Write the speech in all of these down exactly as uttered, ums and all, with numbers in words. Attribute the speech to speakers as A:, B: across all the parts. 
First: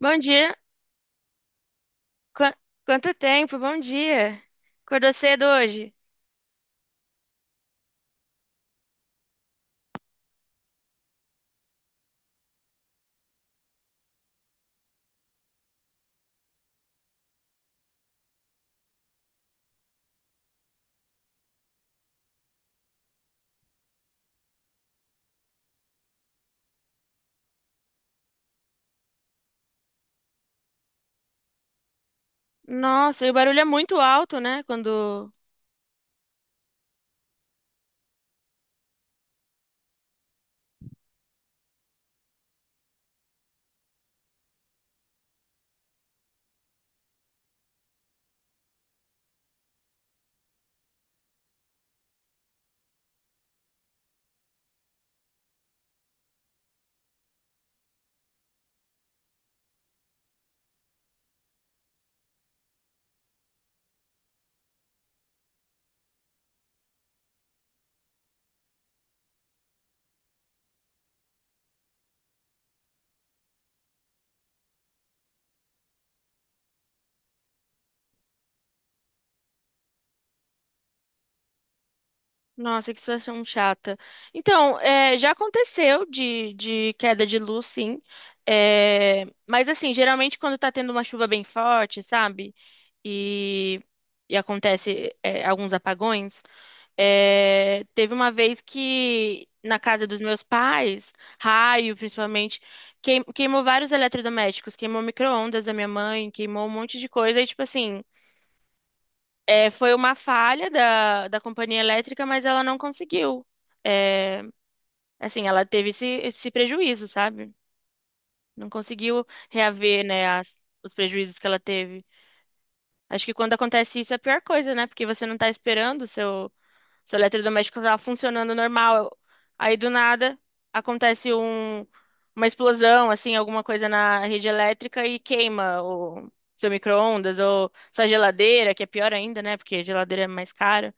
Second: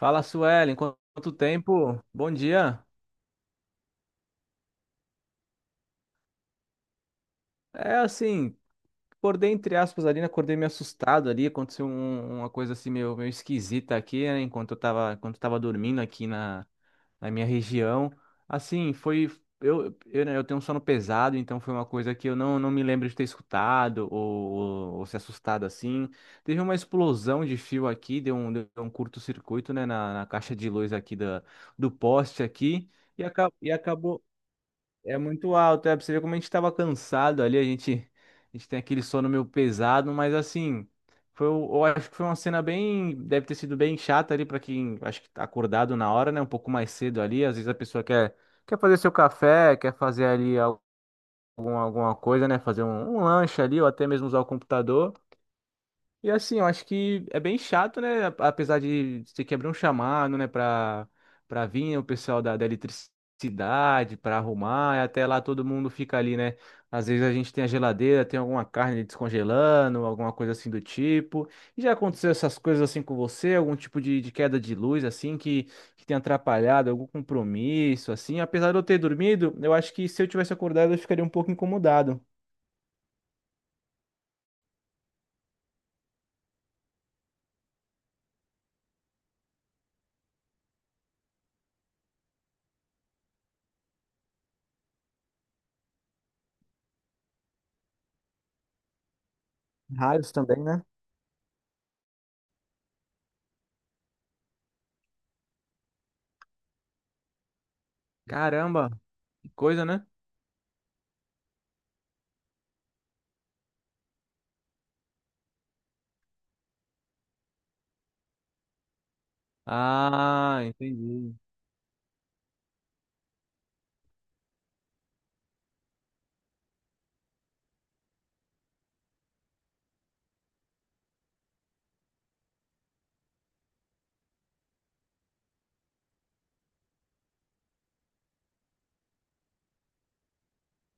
A: Bom dia.
B: Suelen, quan- quanto tempo? Bom
A: Qua-
B: dia.
A: Quanto tempo? Bom dia. Acordou cedo hoje?
B: É assim, acordei entre aspas ali, né? Acordei meio assustado ali, aconteceu um- uma coisa assim meio, meio esquisita aqui, né? Enquanto eu tava, enquanto eu tava dormindo aqui na, na, minha região. Assim, foi eu, eu, né, eu tenho um sono pesado, então foi uma coisa que eu não, não me lembro de ter escutado ou, ou, ou se assustado assim. Teve uma explosão de fio aqui, deu um, deu um curto-circuito, né, na, na caixa de luz aqui da, do poste aqui. E,
A: Nossa, e o
B: aca-
A: barulho é
B: e
A: muito
B: acabou.
A: alto, né?
B: É
A: Quando.
B: muito alto, é pra você ver como a gente tava cansado ali, a gente, a gente tem aquele sono meio pesado, mas assim, foi, o- eu acho que foi uma cena bem, deve ter sido bem chata ali pra quem, acho que tá acordado na hora, né, um pouco mais cedo ali, às vezes a pessoa quer, quer fazer seu café, quer fazer ali algum, alguma coisa, né, fazer um, um lanche ali, ou até mesmo usar o computador, e assim, eu acho que é bem chato, né? a- Apesar de ter que abrir um chamado, né, para para vir o pessoal da, da eletricidade para arrumar, e até lá todo mundo fica ali, né? Às vezes a gente tem a geladeira, tem alguma carne descongelando, alguma coisa assim do tipo. E já aconteceu essas coisas assim com você? Algum tipo de, de queda de luz, assim, que, que tem atrapalhado algum compromisso, assim? Apesar de eu ter dormido, eu acho que se eu tivesse acordado, eu ficaria um pouco incomodado.
A: Nossa, que situação chata. Então, é, já aconteceu de, de queda de luz, sim. É, mas, assim, geralmente quando tá tendo uma chuva bem forte, sabe? E, e acontece, é, alguns apagões. É, teve uma vez que na casa dos
B: Raios
A: meus
B: também, né?
A: pais, raio principalmente, queim- queimou vários eletrodomésticos, queimou micro-ondas da minha mãe, queimou um monte de coisa. E, tipo assim,
B: Caramba, que
A: é,
B: coisa,
A: foi
B: né?
A: uma falha da, da companhia elétrica, mas ela não conseguiu. É, assim, ela teve esse, esse prejuízo, sabe? Não conseguiu reaver, né, as-
B: Ah,
A: os
B: entendi.
A: prejuízos que ela teve. Acho que quando acontece isso é a pior coisa, né? Porque você não tá esperando o seu. Seu eletrodoméstico estava funcionando normal. Aí do nada acontece um- uma explosão, assim, alguma coisa na rede elétrica e queima o seu micro-ondas ou sua geladeira, que é pior ainda, né? Porque geladeira é mais cara.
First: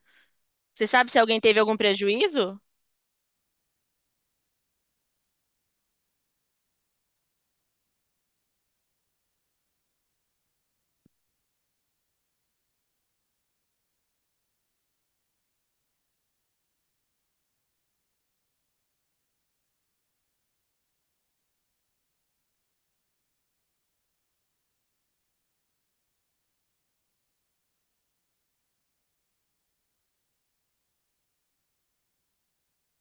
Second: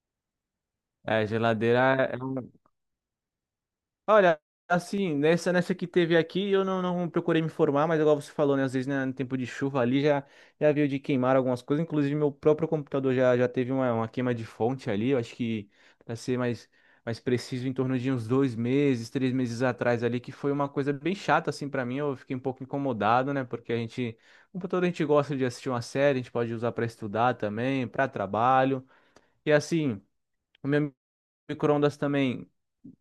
A: Você sabe se
B: É,
A: alguém teve algum
B: geladeira é um.
A: prejuízo?
B: Olha, assim, nessa, nessa que teve aqui, eu não, não procurei me informar, mas igual você falou, né? Às vezes, né, no tempo de chuva ali já, já veio de queimar algumas coisas. Inclusive, meu próprio computador já, já teve uma, uma queima de fonte ali. Eu acho que, pra ser mais, mais preciso, em torno de uns dois meses, três meses atrás ali, que foi uma coisa bem chata, assim, pra mim. Eu fiquei um pouco incomodado, né? Porque a gente, computador, a gente gosta de assistir uma série, a gente pode usar pra estudar também, pra trabalho. E assim. O meu micro-ondas também,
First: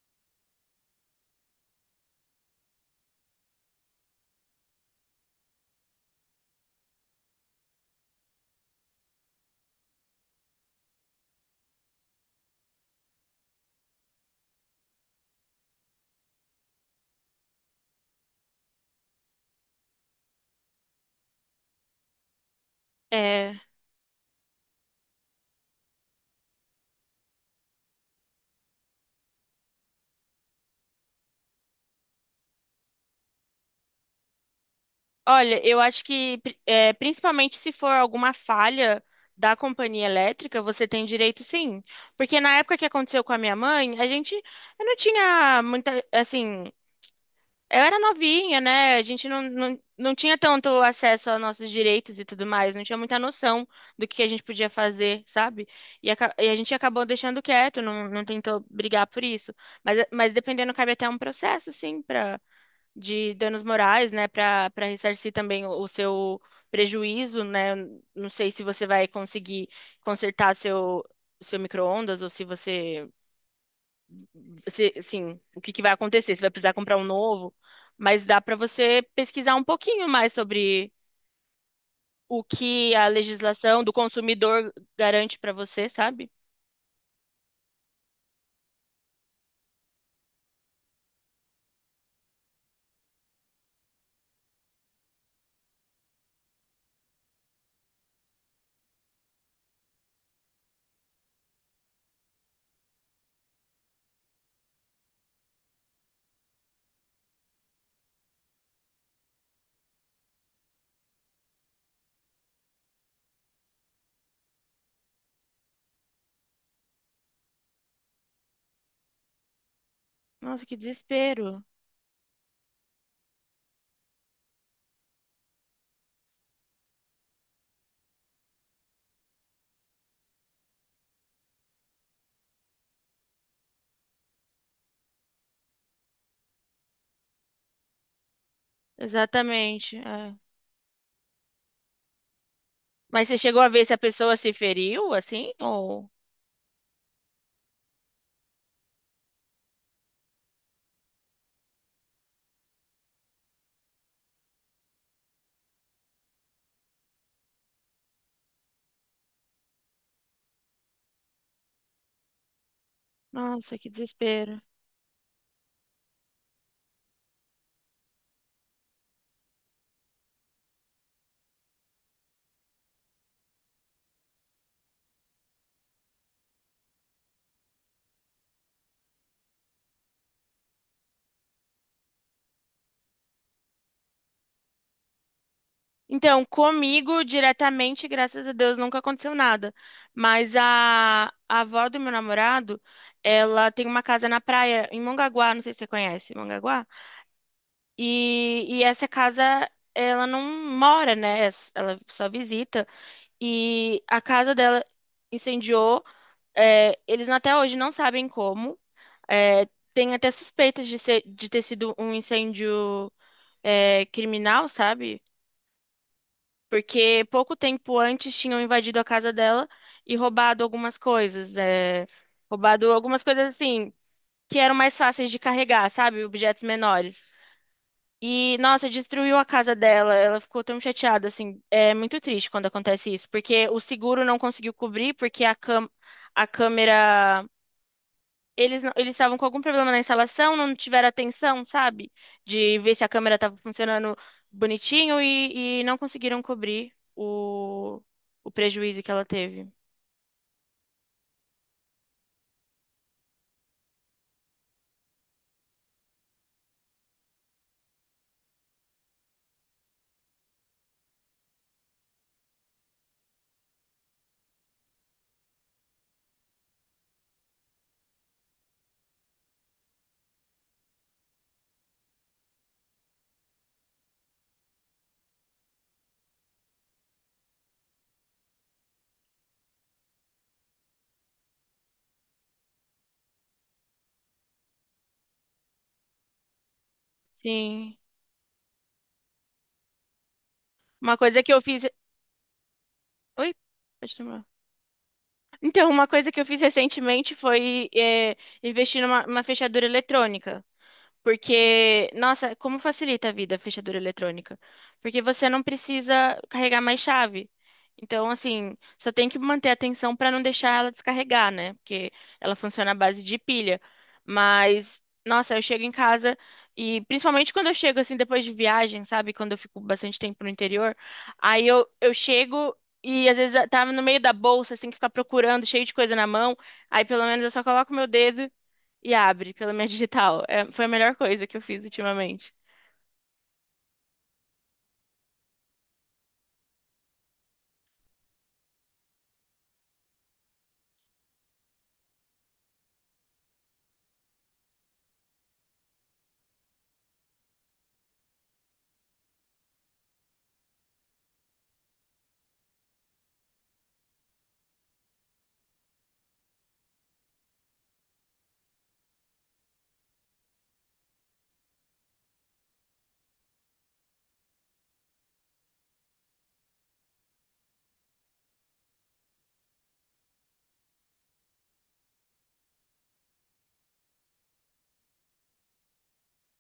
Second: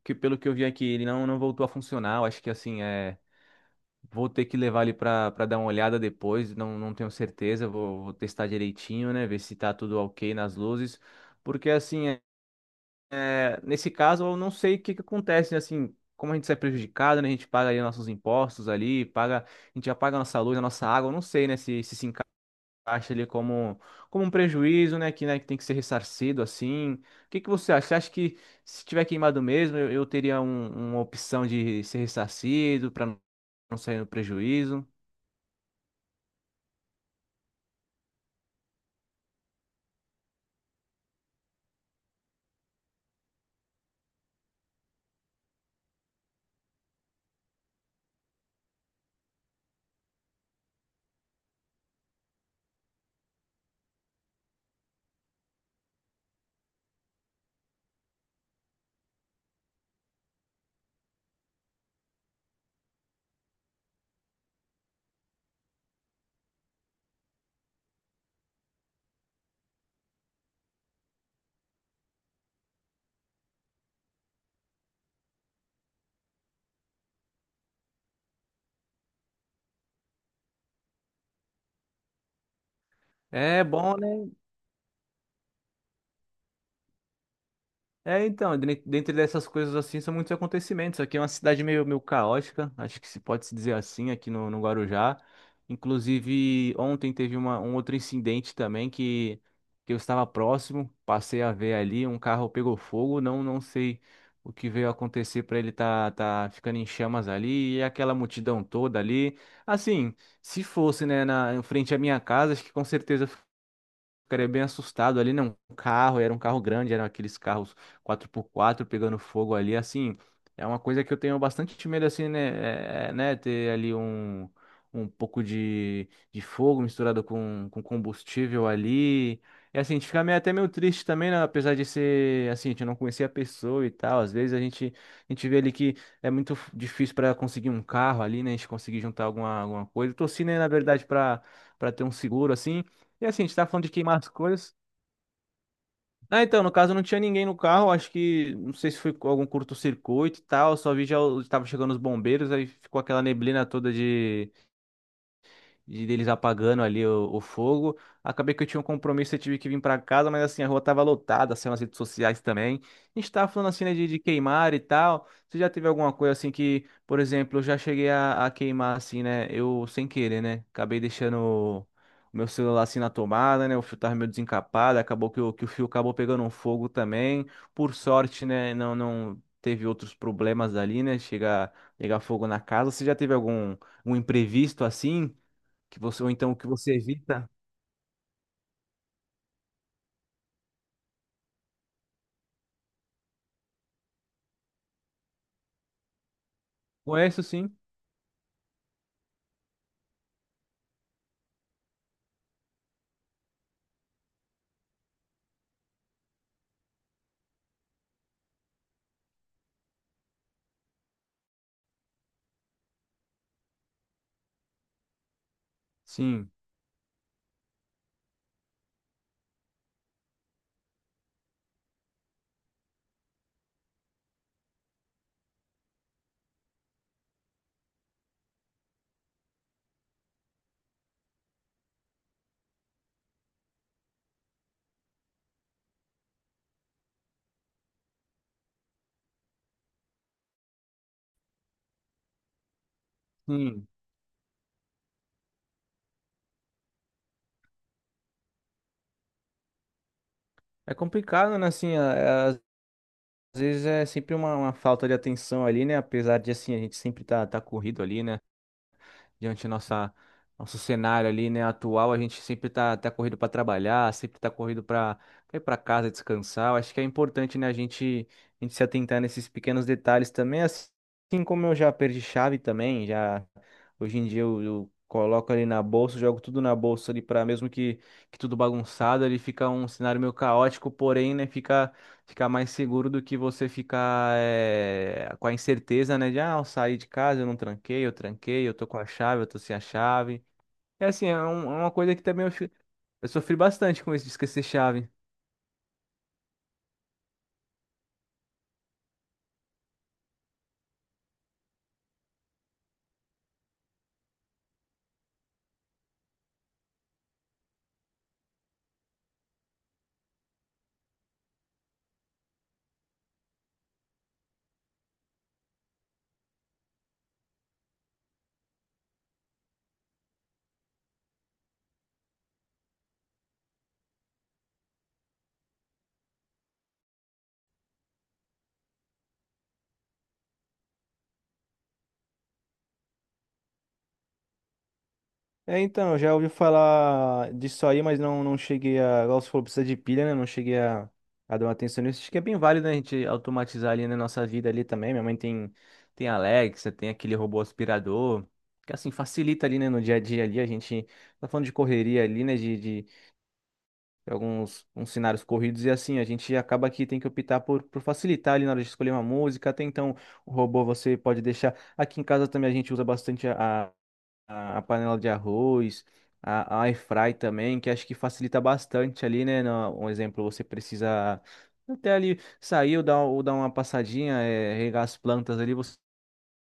B: que pelo que eu vi aqui, ele não, não voltou a funcionar. Eu acho que assim, é. Vou ter que levar ele para dar uma olhada depois, não, não tenho certeza. Vou, vou testar direitinho, né? Ver se tá tudo ok nas luzes. Porque assim, é, é, nesse caso, eu não sei o que que acontece, né? Assim, como a gente sai prejudicado, né? A gente paga ali nossos impostos ali, paga, a gente já paga a nossa luz, a nossa água, eu não sei, né? Se, se se acha ele
A: É,
B: como, como um prejuízo, né? Que, né, que tem que ser ressarcido assim. O que que você acha? Você acha que se tiver queimado mesmo, eu, eu teria um- uma opção de ser ressarcido para não sair no prejuízo?
A: olha, eu acho que pri- é, principalmente se for alguma falha da companhia elétrica, você tem direito sim. Porque na época que aconteceu com a minha mãe, a gente eu não tinha muita, assim, eu era novinha, né? A gente não, não, não tinha tanto acesso aos nossos direitos e tudo mais, não tinha muita noção do que a gente podia fazer, sabe? E, aca- e a gente acabou deixando quieto, não, não tentou brigar por isso. Mas, mas dependendo, cabe até um processo, sim, para de danos morais, né? Para para ressarcir também o, o seu prejuízo, né? Não sei se você vai conseguir consertar seu, seu micro-ondas ou se você. Você, assim, o que que vai acontecer? Você vai precisar comprar um novo, mas dá para você pesquisar um pouquinho mais sobre o que a
B: É
A: legislação do
B: bom, né?
A: consumidor garante para você, sabe?
B: É, então, dren- dentre dessas coisas assim, são muitos acontecimentos. Aqui é uma cidade meio, meio caótica, acho que se pode se dizer assim, aqui no, no Guarujá. Inclusive, ontem teve uma, um outro incidente também que, que eu estava próximo, passei a ver ali, um carro pegou fogo, não, não sei o que veio acontecer para ele tá, tá ficando em chamas ali, e aquela multidão toda ali. Assim, se fosse, né, na, em frente à minha casa, acho que com certeza ficaria bem assustado ali, né? Um carro, era um carro grande, eram aqueles carros quatro por quatro pegando fogo ali, assim,
A: Nossa,
B: é
A: que
B: uma coisa que eu tenho
A: desespero.
B: bastante medo, assim, né? É, né? Ter ali um, um pouco de, de fogo misturado com, com combustível ali. E assim, a gente fica meio, até meio triste também, né? Apesar de ser, assim, a gente não conhecer a pessoa e tal. Às vezes a gente, a gente vê ali que é muito f- difícil para conseguir um carro ali, né? A gente conseguir juntar alguma, alguma
A: Exatamente.
B: coisa. Eu
A: É.
B: torci, né, na verdade, para para ter um seguro assim. E
A: Mas você
B: assim, a gente
A: chegou
B: tá
A: a ver
B: falando de
A: se a
B: queimar as
A: pessoa se
B: coisas.
A: feriu, assim? Ou...
B: Ah, então, no caso não tinha ninguém no carro, acho que, não sei se foi com algum curto-circuito e tal, só vi já o- tava chegando os bombeiros, aí ficou aquela neblina toda de de deles apagando ali o, o fogo. Acabei que eu tinha um compromisso, eu tive que vir para casa, mas assim, a rua tava lotada, saiu nas redes sociais também. A gente tava falando
A: Nossa,
B: assim,
A: que
B: né, de, de
A: desespero.
B: queimar e tal. Você já teve alguma coisa assim que, por exemplo, eu já cheguei a, a queimar assim, né? Eu sem querer, né? Acabei deixando o o meu celular assim na tomada, né? O fio tava meio desencapado, acabou que o, que o fio acabou pegando um fogo também. Por sorte, né? Não, não teve outros problemas ali, né? Chegar, pegar fogo na casa. Você já teve algum um imprevisto assim? Que você ou
A: Então,
B: então que você
A: comigo
B: evita.
A: diretamente, graças a Deus, nunca aconteceu nada. Mas a, a avó do meu namorado, ela tem uma casa na praia, em Mongaguá, não sei se você conhece, Mongaguá?
B: Conheço sim.
A: E, e essa casa, ela não mora, né? Ela só visita. E a casa dela incendiou. É, eles até hoje não sabem como. É, tem até suspeitas de ser, de ter sido um incêndio, é, criminal, sabe?
B: Sim.
A: Porque pouco tempo antes tinham invadido a casa dela e roubado algumas coisas. É, roubado algumas coisas assim, que eram mais fáceis de carregar, sabe? Objetos menores. E, nossa, destruiu a casa dela. Ela ficou tão chateada, assim. É muito triste quando acontece isso, porque o seguro não conseguiu cobrir, porque a cam a câmera. Eles não- eles estavam com algum problema na instalação, não tiveram atenção, sabe? De ver se a câmera estava
B: Sim.
A: funcionando bonitinho e, e não conseguiram cobrir o, o prejuízo que ela teve.
B: É complicado, né? Assim, a- às vezes é sempre uma, uma falta de atenção ali, né? Apesar de assim a gente sempre tá tá corrido ali, né? Diante da nossa nosso cenário ali, né, atual, a gente sempre tá, tá corrido para trabalhar, sempre tá corrido para ir para casa descansar. Eu acho que é importante, né, a gente a gente se atentar nesses pequenos detalhes também, assim como eu já perdi chave também, já hoje em dia eu, eu coloco ali na bolsa, jogo tudo na bolsa ali para mesmo que que tudo bagunçado, ele fica um cenário meio caótico, porém, né, fica ficar mais seguro do que você ficar eh, com a incerteza, né? De, ah, eu saí de casa, eu não
A: Sim.
B: tranquei, eu tranquei, eu tô com a chave, eu tô sem a chave. É
A: Uma
B: assim, é,
A: coisa que eu
B: um- é
A: fiz.
B: uma coisa que também eu, fi- eu
A: Oi?
B: sofri bastante com
A: Pode
B: isso de
A: terminar.
B: esquecer chave.
A: Então, uma coisa que eu fiz recentemente foi é, investir numa numa fechadura eletrônica. Porque, nossa, como facilita a vida a fechadura eletrônica? Porque você não precisa carregar mais chave. Então, assim, só tem que manter a atenção para não deixar ela descarregar, né? Porque ela funciona à base de pilha. Mas, nossa, eu chego em casa e, principalmente quando eu chego, assim, depois de viagem, sabe? Quando eu fico bastante tempo no interior, aí eu, eu chego. E às vezes tá no meio da bolsa, você tem que ficar procurando, cheio de coisa na mão. Aí pelo menos eu só coloco o meu dedo e abre pela minha digital. É, foi a melhor coisa que eu fiz ultimamente.
B: É, então, eu já ouvi falar disso aí, mas não, não cheguei a. Igual você falou, precisa de pilha, né? Não cheguei a, a dar uma atenção nisso. Acho que é bem válido, né, a gente automatizar ali na nossa vida ali também. Minha mãe tem, tem Alexa, tem aquele robô aspirador. Que assim, facilita ali, né, no dia a dia ali. A gente tá falando de correria ali, né? De, de alguns uns cenários corridos e assim, a gente acaba que tem que optar por, por facilitar ali na hora de escolher uma música. Até então, o robô você pode deixar. Aqui em casa também a gente usa bastante a a a panela de arroz, a, a air fry também, que acho que facilita bastante ali, né? na- Um exemplo, você precisa até ali saiu, dar, ou dar uma passadinha, é, regar as plantas ali, você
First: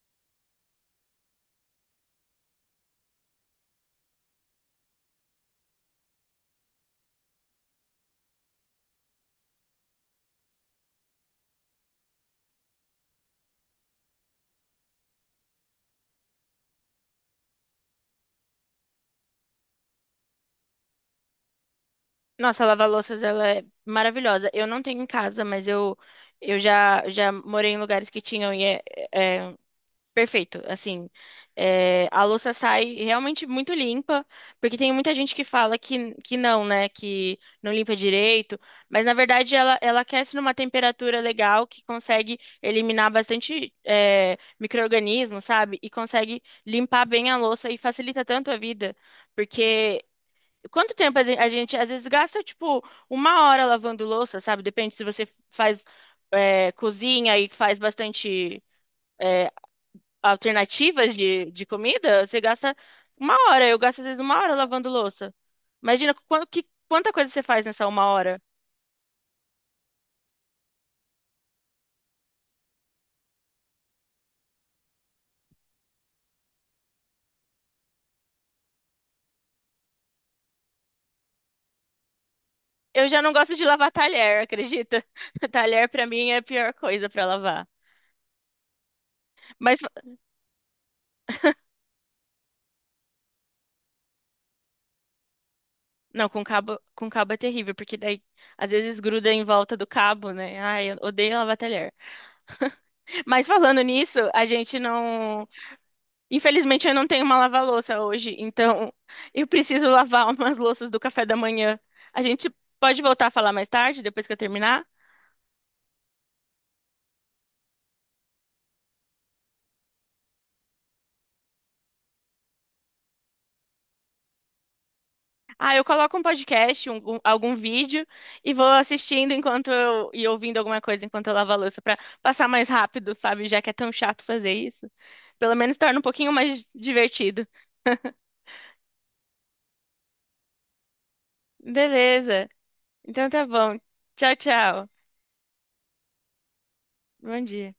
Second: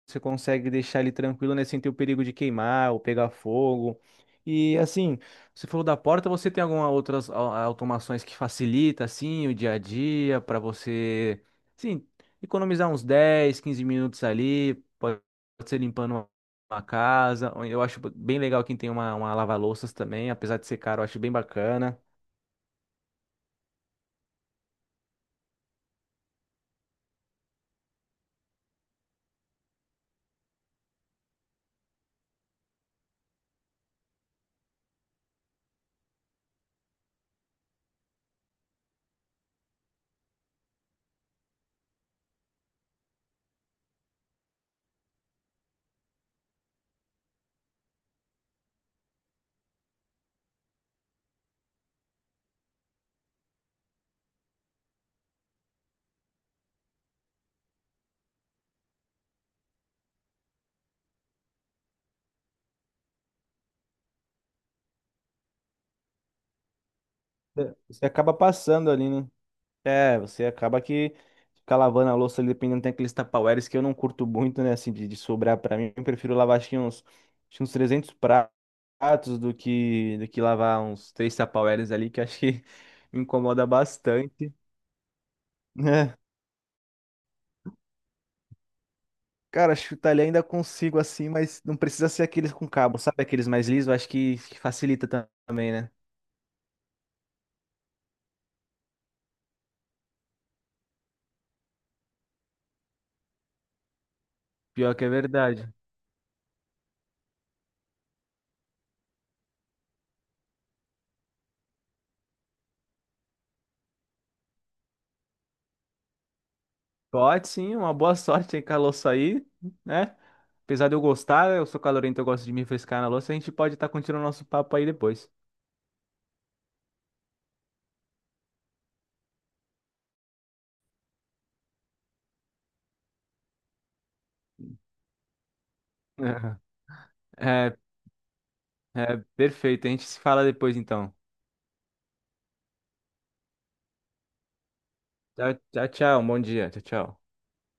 B: você consegue deixar ele tranquilo, né? Sem ter o perigo de queimar ou pegar fogo. E assim, você falou da porta, você tem alguma outras au- automações que facilita assim o dia a dia para você, sim, economizar uns dez, quinze minutos ali, pode ser limpando uma uma casa. Ou eu acho bem legal quem tem uma, uma lava-louças também, apesar de ser caro, eu acho bem bacana.
A: Nossa, a lava-louças, ela é maravilhosa. Eu não tenho em casa, mas eu, eu já, já morei em lugares que tinham e é, é, perfeito. Assim, é, a louça sai realmente muito limpa, porque tem muita gente que fala que, que não, né? Que não limpa direito, mas na verdade ela, ela aquece numa temperatura legal que consegue eliminar bastante é, micro-organismo, sabe? E consegue limpar bem a louça e facilita tanto a vida, porque. Quanto tempo a gen- a gente, às vezes gasta tipo uma hora lavando louça, sabe? Depende se você faz é, cozinha e faz bastante. Eh, alternativas de, de comida, você gasta uma hora. Eu gasto às vezes uma hora lavando louça. Imagina qu- que, quanta coisa você faz nessa uma
B: Você acaba
A: hora.
B: passando ali, né? É, você acaba que ficar lavando a louça ali, dependendo, tem aqueles tupperwares que eu não curto muito, né, assim, de, de sobrar pra mim. Eu prefiro lavar, acho que uns, acho que uns trezentos pratos do que, do que lavar uns três tupperwares ali, que acho que
A: Eu
B: me
A: já não gosto de
B: incomoda
A: lavar talher,
B: bastante,
A: acredita? Talher pra
B: né?
A: mim é a pior coisa pra lavar.
B: Cara,
A: Mas
B: chutar ali ainda consigo assim, mas não precisa ser aqueles com cabo, sabe? Aqueles mais lisos, acho que, que facilita tam- também, né?
A: não, com cabo, com cabo é terrível, porque daí às vezes gruda em volta do cabo, né? Ai, eu odeio lavar talher. Mas falando nisso, a gente
B: Pior que é
A: não
B: verdade.
A: infelizmente, eu não tenho uma lava-louça hoje, então eu preciso lavar umas louças do café da manhã. A gente pode voltar a falar mais tarde, depois que eu terminar?
B: Pode sim, uma boa sorte aí com a louça aí, né? Apesar de eu gostar, eu sou calorento, eu gosto de me refrescar na louça, a gente pode estar continuando nosso papo aí depois.
A: Ah, eu coloco um podcast, um- um- algum vídeo e vou assistindo enquanto eu, e ouvindo alguma coisa enquanto eu lavo a louça para passar mais rápido, sabe? Já que é tão chato fazer isso. Pelo menos torna um pouquinho mais divertido.
B: É, é, perfeito. A gente se fala depois então.
A: Beleza. Então tá bom. Tchau, tchau.
B: Tchau, tchau, tchau. Bom dia. Tchau, tchau.
A: Bom dia.